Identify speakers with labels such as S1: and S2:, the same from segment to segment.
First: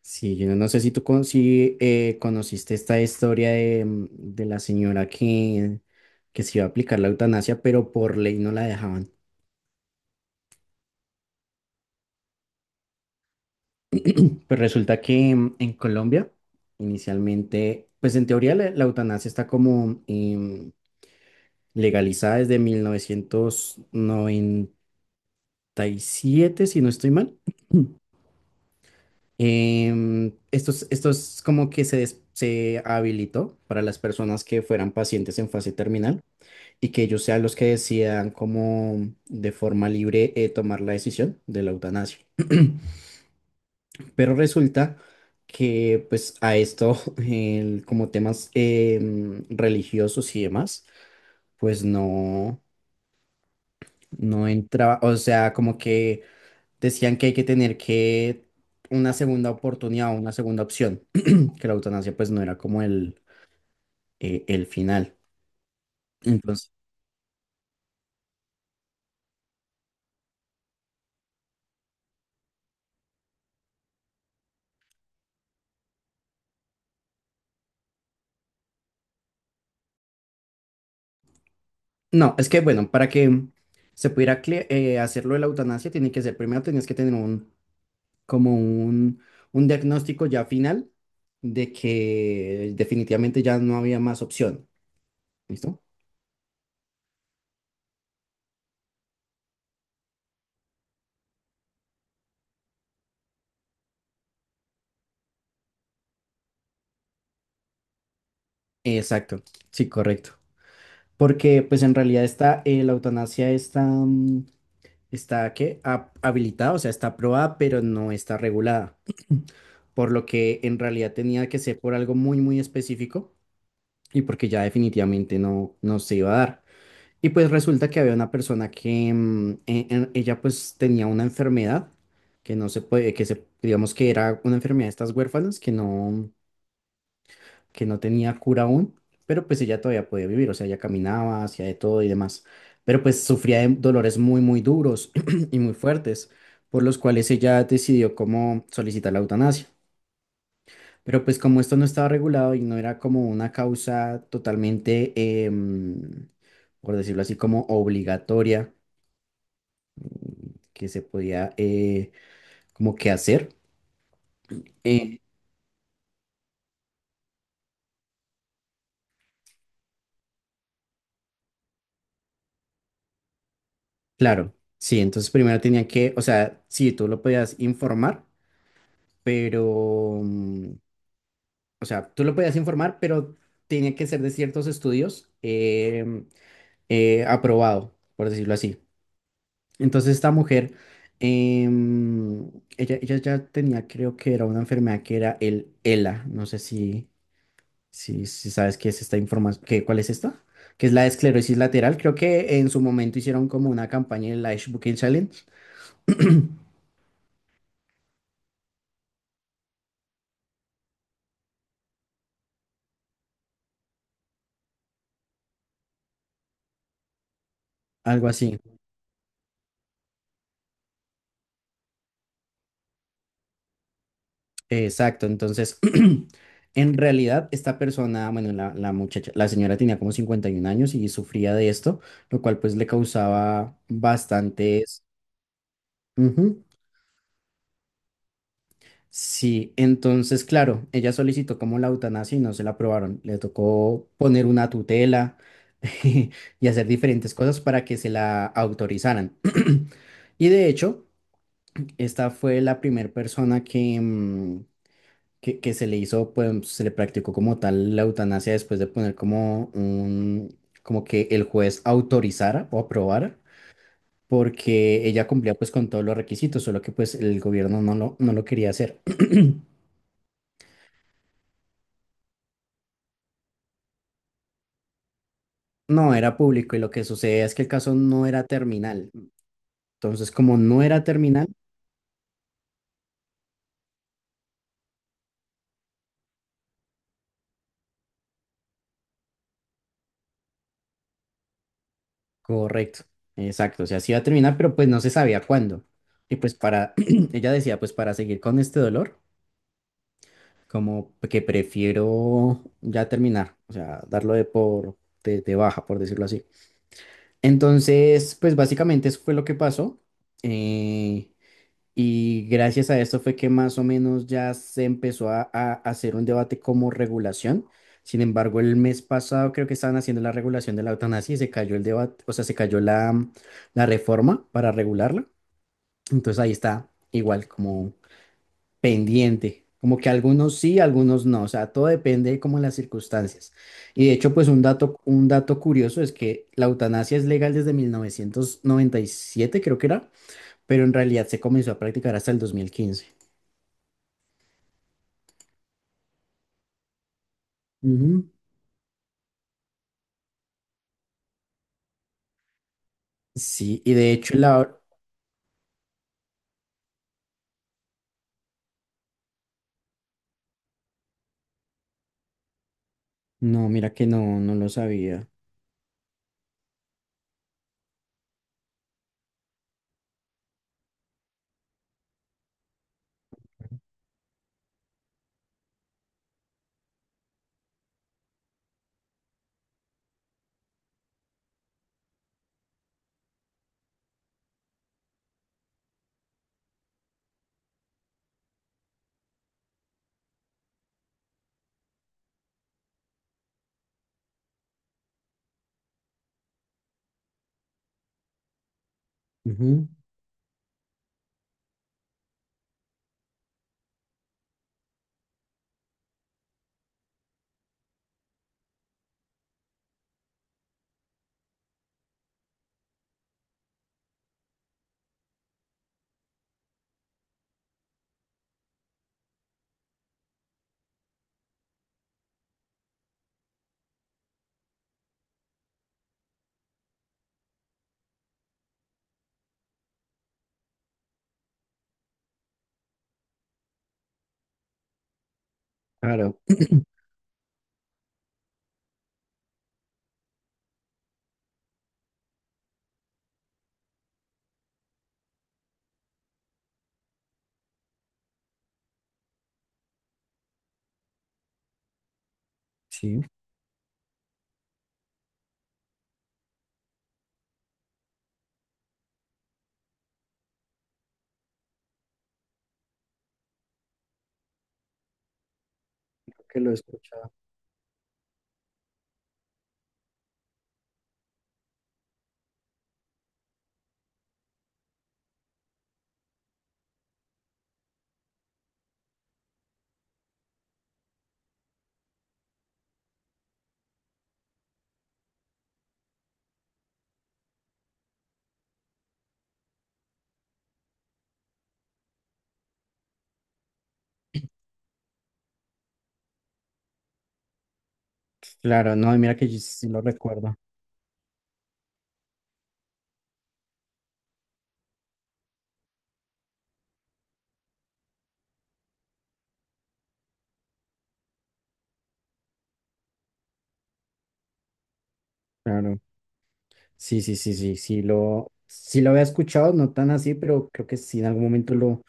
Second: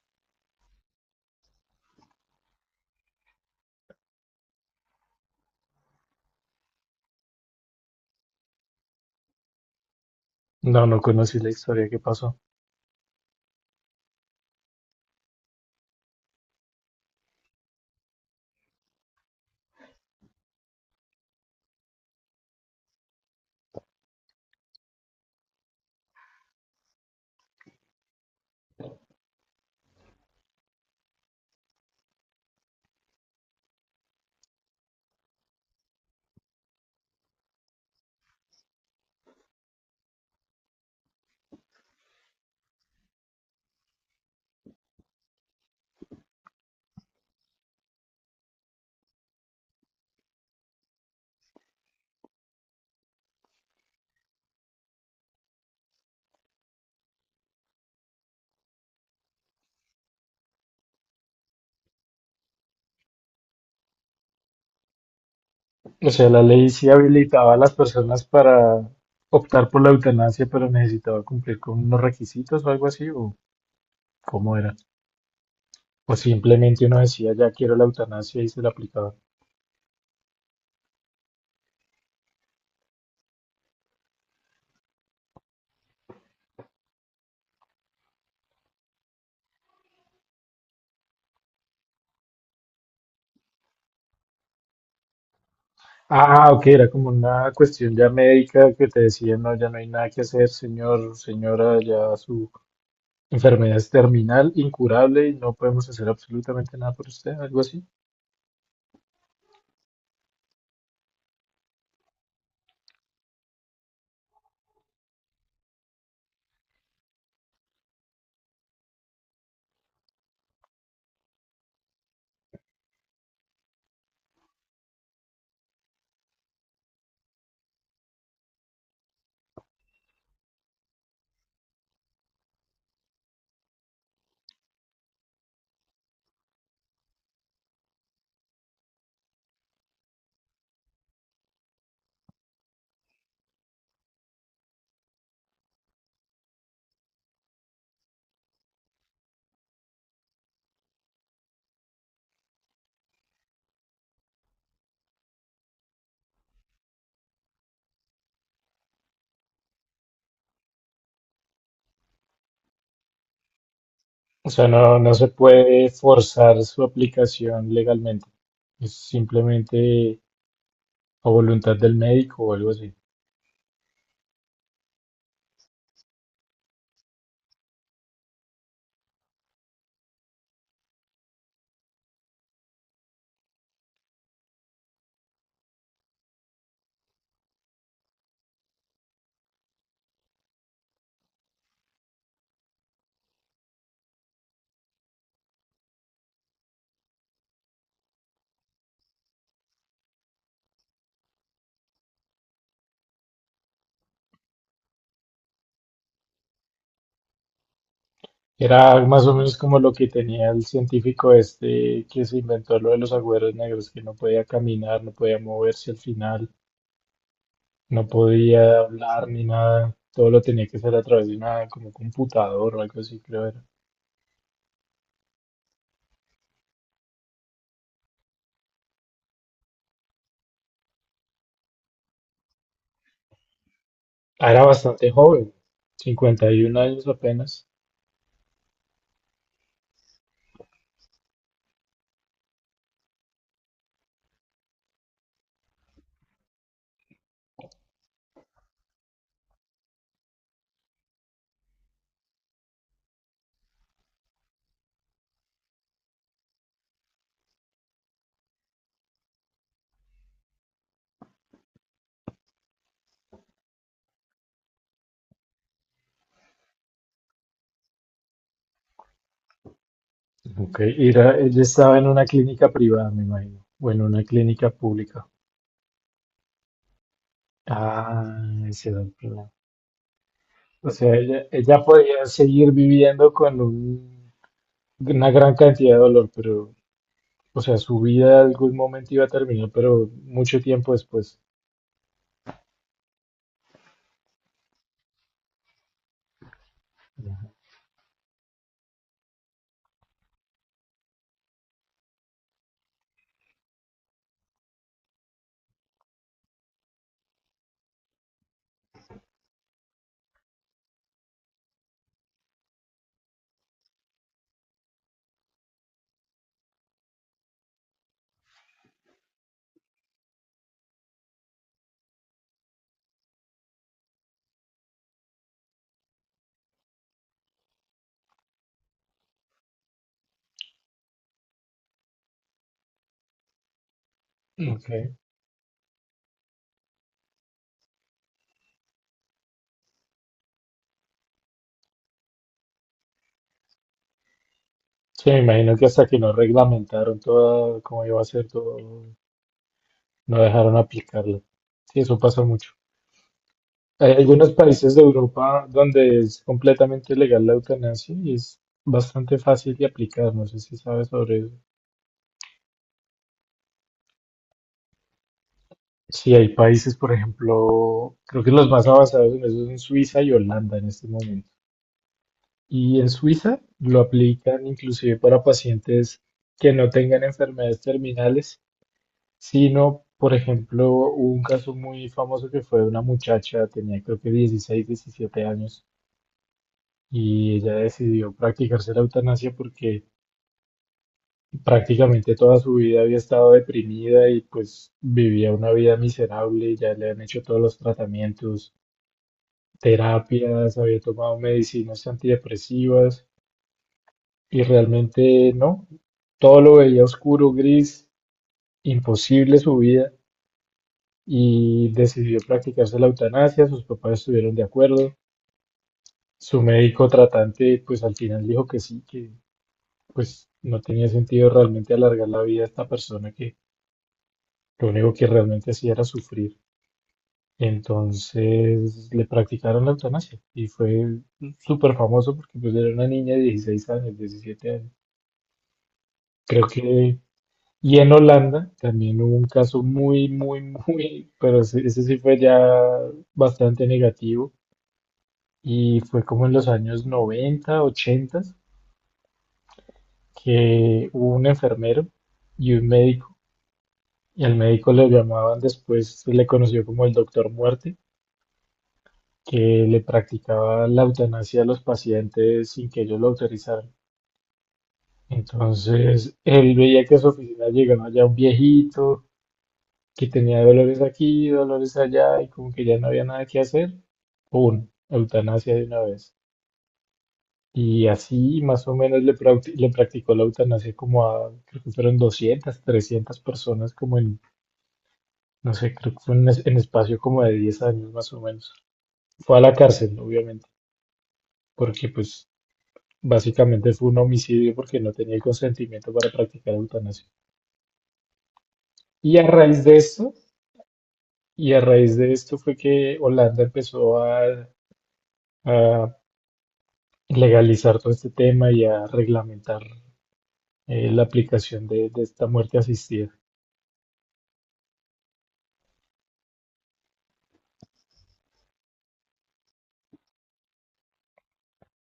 S1: Sí, yo no sé si tú con, si, conociste esta historia de la señora que se iba a aplicar la eutanasia, pero por ley no la dejaban.
S2: No, no conocí la historia que pasó.
S1: Pues resulta que en Colombia, inicialmente, pues en teoría la eutanasia está como legalizada desde 1997 si no estoy mal. Esto es como que se habilitó para las personas que fueran pacientes en fase terminal y que ellos sean los que decidan como de forma libre tomar la decisión de la eutanasia. Pero resulta que pues a esto, como temas religiosos y demás, pues no, no entraba, o sea, como que decían que hay que tener que una segunda oportunidad, o una segunda opción, que la eutanasia pues no era como el final.
S2: O sea, la
S1: Entonces,
S2: ley sí habilitaba a las personas para optar por la eutanasia, pero necesitaba cumplir con unos requisitos o algo así, o cómo era. O simplemente uno decía, ya quiero la eutanasia y se la aplicaba.
S1: no, es que bueno, para que se pudiera hacerlo de la eutanasia, tiene que ser primero tenías que tener como un, un diagnóstico ya final de que definitivamente ya no había más opción. ¿Listo?
S2: Ah, ok, era como una cuestión ya médica que te decían, no, ya no hay nada que hacer, señor, señora, ya su enfermedad es terminal, incurable y no podemos hacer absolutamente nada por usted, algo así.
S1: Exacto, sí, correcto. Porque pues en realidad la eutanasia está, está ¿qué? Habilitada, o sea, está aprobada, pero no está regulada. Por lo que en realidad tenía que ser por algo muy, muy específico y porque ya definitivamente no, no se iba a dar. Y pues resulta que había una persona que ella pues tenía una enfermedad que no se puede, que se, digamos que era una enfermedad de estas huérfanas que no tenía cura aún, pero pues ella todavía podía vivir, o sea, ella caminaba, hacía de todo y demás, pero pues sufría de dolores muy, muy duros y muy fuertes, por los cuales ella decidió cómo solicitar la eutanasia. Pero pues como esto no estaba regulado y no era como una causa totalmente, por decirlo así, como obligatoria que se podía como que hacer.
S2: O sea, no, no
S1: Eh,
S2: se puede forzar su aplicación legalmente. Es simplemente a voluntad del médico o algo así.
S1: claro, sí, entonces primero tenían que, o sea, sí, tú lo podías informar, pero, o sea, tú lo podías informar, pero tenía que ser de ciertos estudios aprobado, por decirlo así. Entonces esta mujer, em, ella ya tenía, creo que era una enfermedad que era el ELA, no sé si... Si, si sabes qué es esta información, ¿qué, cuál es esta? Que es la esclerosis lateral. Creo que en su momento hicieron como una campaña en la Ibuprofen Challenge,
S2: Era más o menos como lo que tenía el científico este que se inventó lo de los agujeros negros, que no podía caminar, no podía moverse al final, no
S1: algo así.
S2: podía hablar ni nada. Todo lo tenía que hacer a través de una como computador o algo así, creo era.
S1: Exacto. Entonces, en realidad, esta persona, bueno, la muchacha, la señora tenía como 51 años y sufría de esto, lo cual pues le causaba
S2: Ah, era
S1: bastantes.
S2: bastante joven,
S1: Ujú.
S2: 51 años apenas.
S1: Sí, entonces, claro, ella solicitó como la eutanasia y no se la aprobaron. Le tocó poner una tutela y hacer diferentes cosas para que se la autorizaran. Y de hecho, esta fue la primera persona que se le hizo, pues se le practicó como tal la eutanasia después de poner como un, como que el juez autorizara o aprobara, porque ella cumplía pues con todos los requisitos, solo que pues el gobierno no lo quería hacer.
S2: Ok, y ella estaba en una clínica privada, me imagino, o en una clínica pública.
S1: No, era público y lo que sucede es que el caso no era
S2: Ah, ese era
S1: terminal.
S2: el problema.
S1: Entonces, como no
S2: O
S1: era
S2: sea, ella,
S1: terminal,
S2: ella podía seguir viviendo con una gran cantidad de dolor, pero, o sea, su vida en algún momento iba a terminar, pero mucho tiempo después.
S1: correcto, exacto, o sea, sí iba a terminar, pero pues no se sabía cuándo. Y pues para, ella
S2: Ujú.
S1: decía, pues para seguir con este dolor, como que prefiero ya terminar, o sea, darlo de de baja, por decirlo así. Entonces, pues básicamente eso fue lo que pasó. Eh, Y gracias a esto fue que más o menos ya se empezó a hacer un debate como regulación. Sin embargo, el mes pasado creo que estaban haciendo la regulación de la eutanasia y se cayó el debate, o sea, se cayó la reforma para regularla. Entonces ahí está igual como pendiente, como que algunos sí, algunos no, o sea, todo depende como de las circunstancias. Y de hecho, pues
S2: Ok.
S1: un dato curioso es que la eutanasia es legal desde 1997 creo que era, pero en realidad se comenzó a practicar hasta el 2015.
S2: Sí, me imagino que hasta que no reglamentaron todo, cómo iba a
S1: Ujú.
S2: ser todo, no dejaron aplicarlo. Sí, eso pasa mucho.
S1: Sí, y
S2: Hay
S1: de hecho
S2: algunos
S1: la...
S2: países de Europa donde es completamente legal la eutanasia y es bastante fácil de aplicar. No sé si sabes sobre eso.
S1: No, mira que no, no lo sabía.
S2: Sí, hay países, por ejemplo, creo que los más avanzados en eso son Suiza y Holanda en este momento. Y en Suiza lo aplican inclusive para pacientes que no tengan enfermedades terminales, sino, por ejemplo, hubo un caso muy famoso que fue de una muchacha, tenía creo que 16, 17 años, y ella decidió practicarse la eutanasia porque prácticamente toda su vida había estado deprimida y pues vivía una vida miserable, ya le han hecho todos los tratamientos,
S1: Ujú.
S2: terapias, había tomado medicinas antidepresivas y realmente no, todo lo veía oscuro, gris, imposible su vida, y decidió practicarse la eutanasia, sus papás estuvieron de acuerdo, su médico tratante pues al final dijo que sí, que pues no tenía sentido realmente alargar la vida a esta persona que lo único que realmente hacía era sufrir. Entonces le practicaron la eutanasia y fue súper famoso porque pues era una niña de 16 años, 17 años.
S1: Claro.
S2: Creo que... Y en Holanda también hubo un caso muy, muy, muy, pero ese sí fue ya bastante negativo y fue como en los años 90 80, que hubo un enfermero y un
S1: Sí.
S2: médico, y al médico le llamaban después, se le conoció como el doctor muerte, que le practicaba la eutanasia a los pacientes sin que ellos lo autorizaran. Entonces,
S1: Creo que lo he
S2: él veía que a su
S1: escuchado.
S2: oficina llegaba ya un viejito que tenía dolores aquí, dolores allá, y como que ya no había nada que hacer, ¡pum! Eutanasia de una vez. Y así más o menos le practicó la eutanasia como a, creo que fueron 200, 300 personas, como en, no sé, creo que fue en espacio como de 10 años más o menos. Fue a la cárcel, obviamente, porque pues básicamente fue un homicidio porque no tenía el consentimiento para practicar eutanasia.
S1: Claro, no, y mira
S2: Y a
S1: que yo
S2: raíz
S1: sí
S2: de
S1: lo
S2: esto,
S1: recuerdo.
S2: y a raíz de esto fue que Holanda empezó a legalizar todo este tema y a reglamentar la aplicación de esta muerte asistida.
S1: Claro, sí, sí, sí, sí, sí lo había escuchado, no tan así, pero creo que sí en algún momento lo,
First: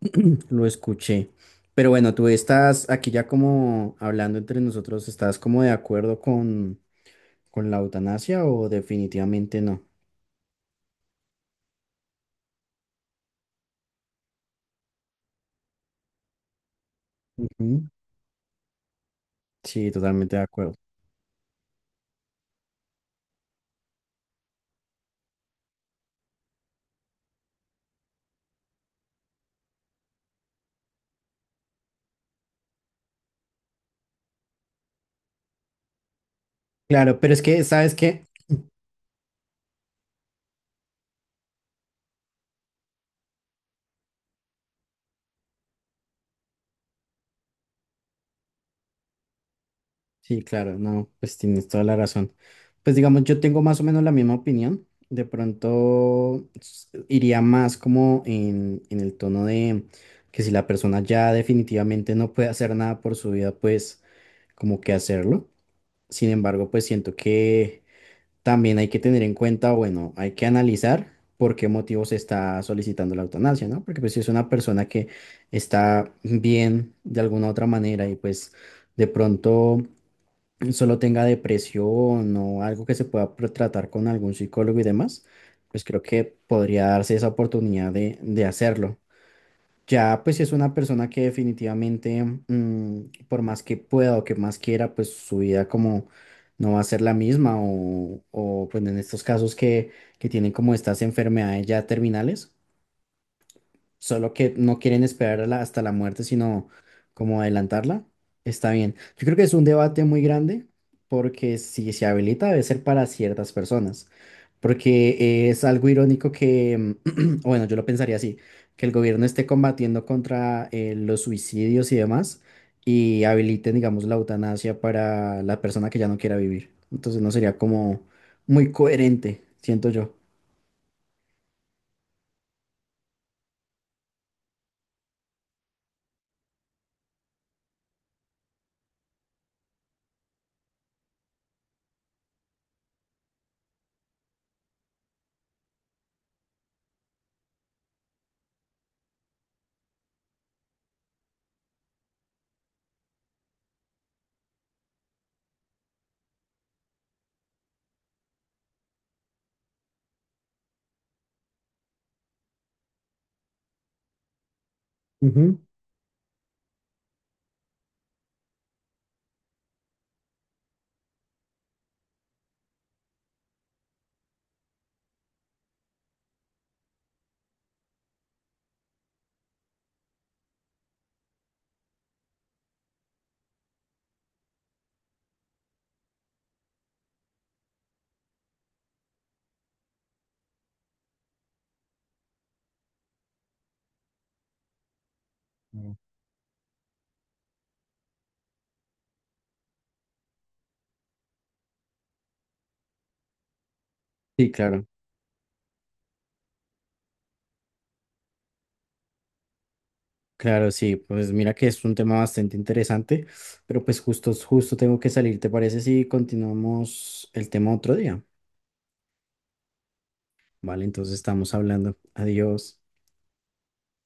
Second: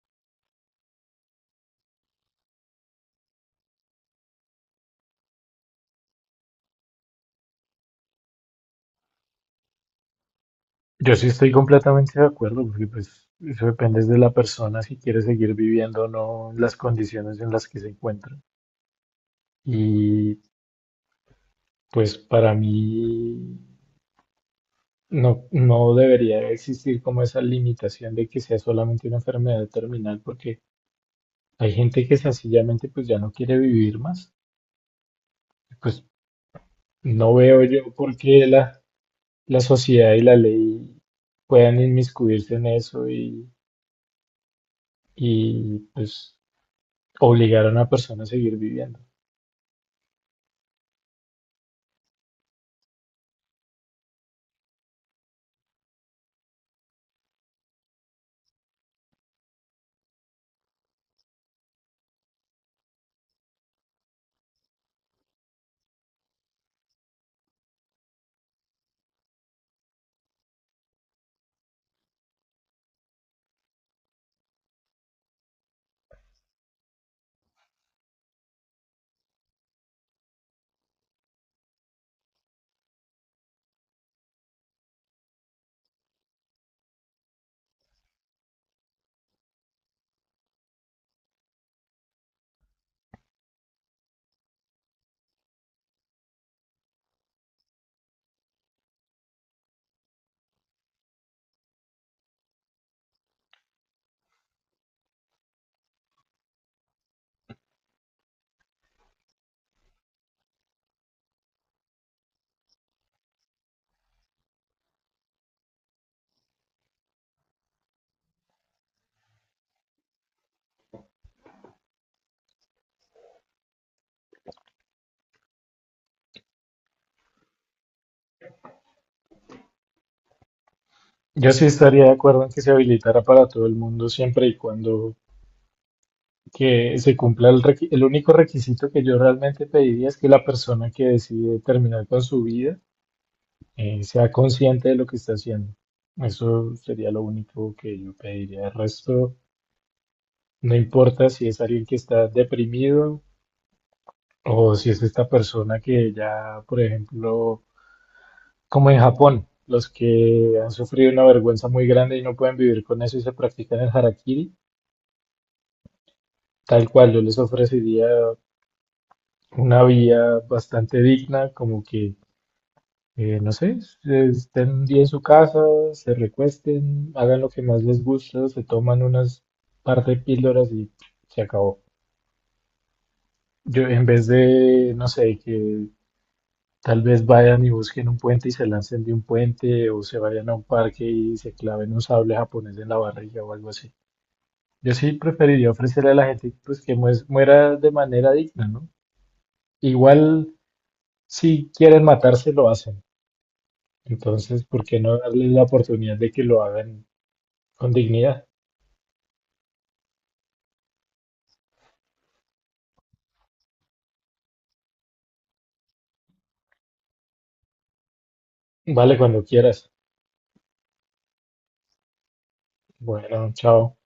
S1: lo escuché. Pero bueno, tú estás aquí ya como hablando entre nosotros, ¿estás como de acuerdo con la eutanasia o definitivamente no?
S2: Yo sí estoy completamente de acuerdo, porque pues eso depende de la persona si quiere seguir viviendo o no, las condiciones en las que
S1: Ujú.
S2: se encuentra.
S1: Sí, totalmente
S2: Y
S1: de acuerdo.
S2: pues para mí, no, no debería existir como esa limitación de que sea solamente una enfermedad terminal, porque hay gente que sencillamente pues ya no quiere vivir más. Pues
S1: Claro,
S2: no
S1: pero es que,
S2: veo yo
S1: ¿sabes
S2: por
S1: qué?
S2: qué la sociedad y la ley puedan inmiscuirse en eso y pues obligar a una persona a seguir viviendo.
S1: Sí, claro, no, pues tienes toda la razón. Pues digamos, yo tengo más o menos la misma opinión. De pronto iría más como en el tono de que si la persona ya definitivamente no puede hacer nada por su vida, pues como que hacerlo. Sin embargo, pues siento que también hay que tener en cuenta, bueno, hay que analizar por qué motivo se está solicitando la eutanasia, ¿no? Porque pues si es una persona que está bien de alguna otra manera y pues de pronto solo tenga depresión o algo que se pueda tratar con algún psicólogo y demás, pues creo que podría darse esa oportunidad de hacerlo. Ya, pues si es una persona que definitivamente, por más que pueda o que más quiera, pues su vida como no va a ser la misma o pues en estos casos que tienen como estas enfermedades ya terminales solo que no quieren esperar hasta la muerte, sino como adelantarla, está bien. Yo creo que es un debate muy grande porque si se habilita debe ser para ciertas personas, porque es algo irónico que, o bueno, yo lo pensaría así, que el gobierno esté combatiendo contra los suicidios y demás y habiliten, digamos, la eutanasia para la persona que ya no quiera vivir. Entonces no sería como muy coherente, siento yo.
S2: Yo sí estaría de acuerdo en que se habilitara para todo el mundo siempre y cuando que se cumpla el único requisito que yo realmente pediría es que la persona que decide terminar con su vida, sea consciente de lo que está haciendo. Eso sería lo único que yo pediría. El resto, no importa si es alguien que está deprimido o si es esta persona que ya, por ejemplo, como en Japón, los que han sufrido una vergüenza muy grande y no pueden vivir con eso y se practican el harakiri, tal cual yo les ofrecería una vía bastante digna, como que... No sé, estén un día en su casa, se recuesten, hagan lo que más les gusta, se toman unas par de píldoras y se acabó. Yo, en vez de, no sé, que tal vez vayan y busquen un puente y se lancen de un puente, o se vayan a un parque y se claven un sable japonés en la barriga o algo así. Yo sí preferiría
S1: Ujú.
S2: ofrecerle a la gente pues, que muera de manera digna, ¿no? Igual, si quieren matarse, lo hacen.
S1: Sí,
S2: Entonces, ¿por
S1: claro.
S2: qué no darles la oportunidad de que lo hagan con dignidad?
S1: Claro, sí, pues mira que es un tema bastante interesante, pero pues justo, justo tengo que salir, ¿te parece si continuamos el tema otro día?
S2: Vale, cuando quieras.
S1: Vale, entonces estamos hablando. Adiós.
S2: Bueno, chao.